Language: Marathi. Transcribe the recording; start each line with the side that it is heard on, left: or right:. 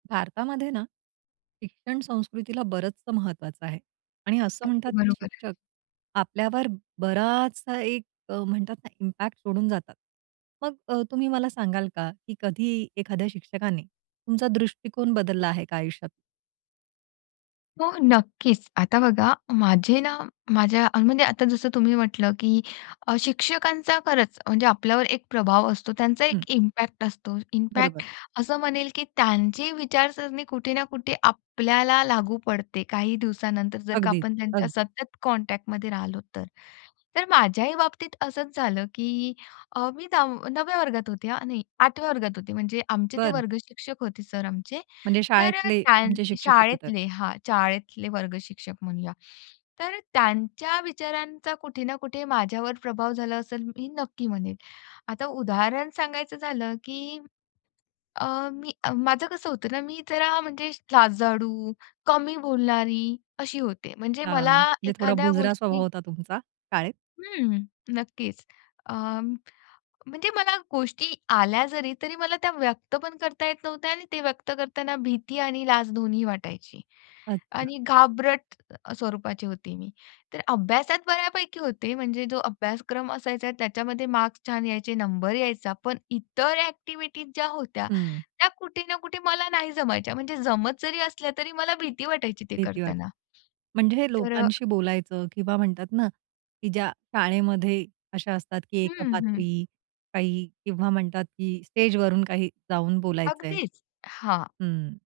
right: भारतातमध्ये ना, शिक्षण संस्कृतीला बरचसं महत्वाचं आहे. आणि असं
left: अगदी
right: म्हणतात, की
left: बरोबर आहे.
right: शिक्षक, आपल्यावर बराचसा एक अ, म्हणतात ना इम्पॅक्ट सोडून जातात. मग अ, तुम्ही मला सांगाल का, की कधी एखाद्या शिक्षकाने तुमचा दृष्टिकोन बदलला आहे का आयुष्यात?
left: हो. नक्कीच. आता बघा माझे ना माझ्या म्हणजे आता जसं तुम्ही म्हटलं, की अ, शिक्षकांचा खरंच म्हणजे आपल्यावर एक प्रभाव असतो, त्यांचा
right: हं.
left: एक इम्पॅक्ट असतो.
right: बरोबर.
left: इम्पॅक्ट असं म्हणेल, की त्यांची विचारसरणी कुठे ना कुठे आपल्याला लागू पडते काही दिवसानंतर जर का
right: अगदी,
left: आपण त्यांच्या
right: अगदी.
left: सतत कॉन्टॅक्टमध्ये राहिलो तर. तर माझ्याही बाबतीत असंच झालं, की अ, मी दाव 9व्या वर्गात होते, हां, नाही 8व्या वर्गात होते. म्हणजे आमचे ते
right: बरं.
left: वर्ग शिक्षक होते सर आमचे.
right: म्हणजे
left: तर अ,
right: शाळेतले
left: त्या
right: तुमचे शिक्षक होते तर.
left: शाळेतले हां, शाळेतले वर्ग शिक्षक म्हणूया. तर त्यांच्या विचारांचा कुठे ना कुठे माझ्यावर प्रभाव झाला असेल, मी नक्की म्हणेन. आता उदाहरण सांगायचं झालं, की अ, मी अ, माझं कसं होतं ना, मी जरा म्हणजे लाजाळू, कमी बोलणारी अशी होते. म्हणजे
right: अ,
left: मला
right: म्हणजे थोडा
left: एखाद्या
right: बुजरा स्वभाव
left: गोष्टी
right: होता तुमचा, शाळेत.
left: हं. नक्कीच. अ, म्हणजे मला गोष्टी आल्या जरी तरी मला त्या व्यक्त पण करता येत नव्हत्या आणि ते व्यक्त करतांना भीती आणि लाज दोन्हीही वाटायची.
right: अच्छा.
left: आणि घाबरट अ, स्वरूपाची होती मी. तर अभ्यासात बऱ्यापैकी होते, म्हणजे जो अभ्यासक्रम असायचा त्याच्यामध्ये मार्क्स छान यायचे, नंबर यायचा. पण इतर ॲक्टिव्हिटीज ज्या होत्या,
right: हं.
left: त्या कुठे ना कुठे मला नाही जमायच्या, म्हणजे जमत जरी असल्या, तरी मला भीती वाटायची ते
right: भीती वाटेल.
left: करताना.
right: म्हणजे
left: तर
right: लोकांशी बोलायचं किंवा म्हणतात ना, की ज्या शाळेमध्ये अशा असतात, की
left: हं, हं.
right: एकपात्री, काही किंवा म्हणतात, की स्टेज वरून काही जाऊन बोलायचंय.
left: अगदीच. हां.
right: हं.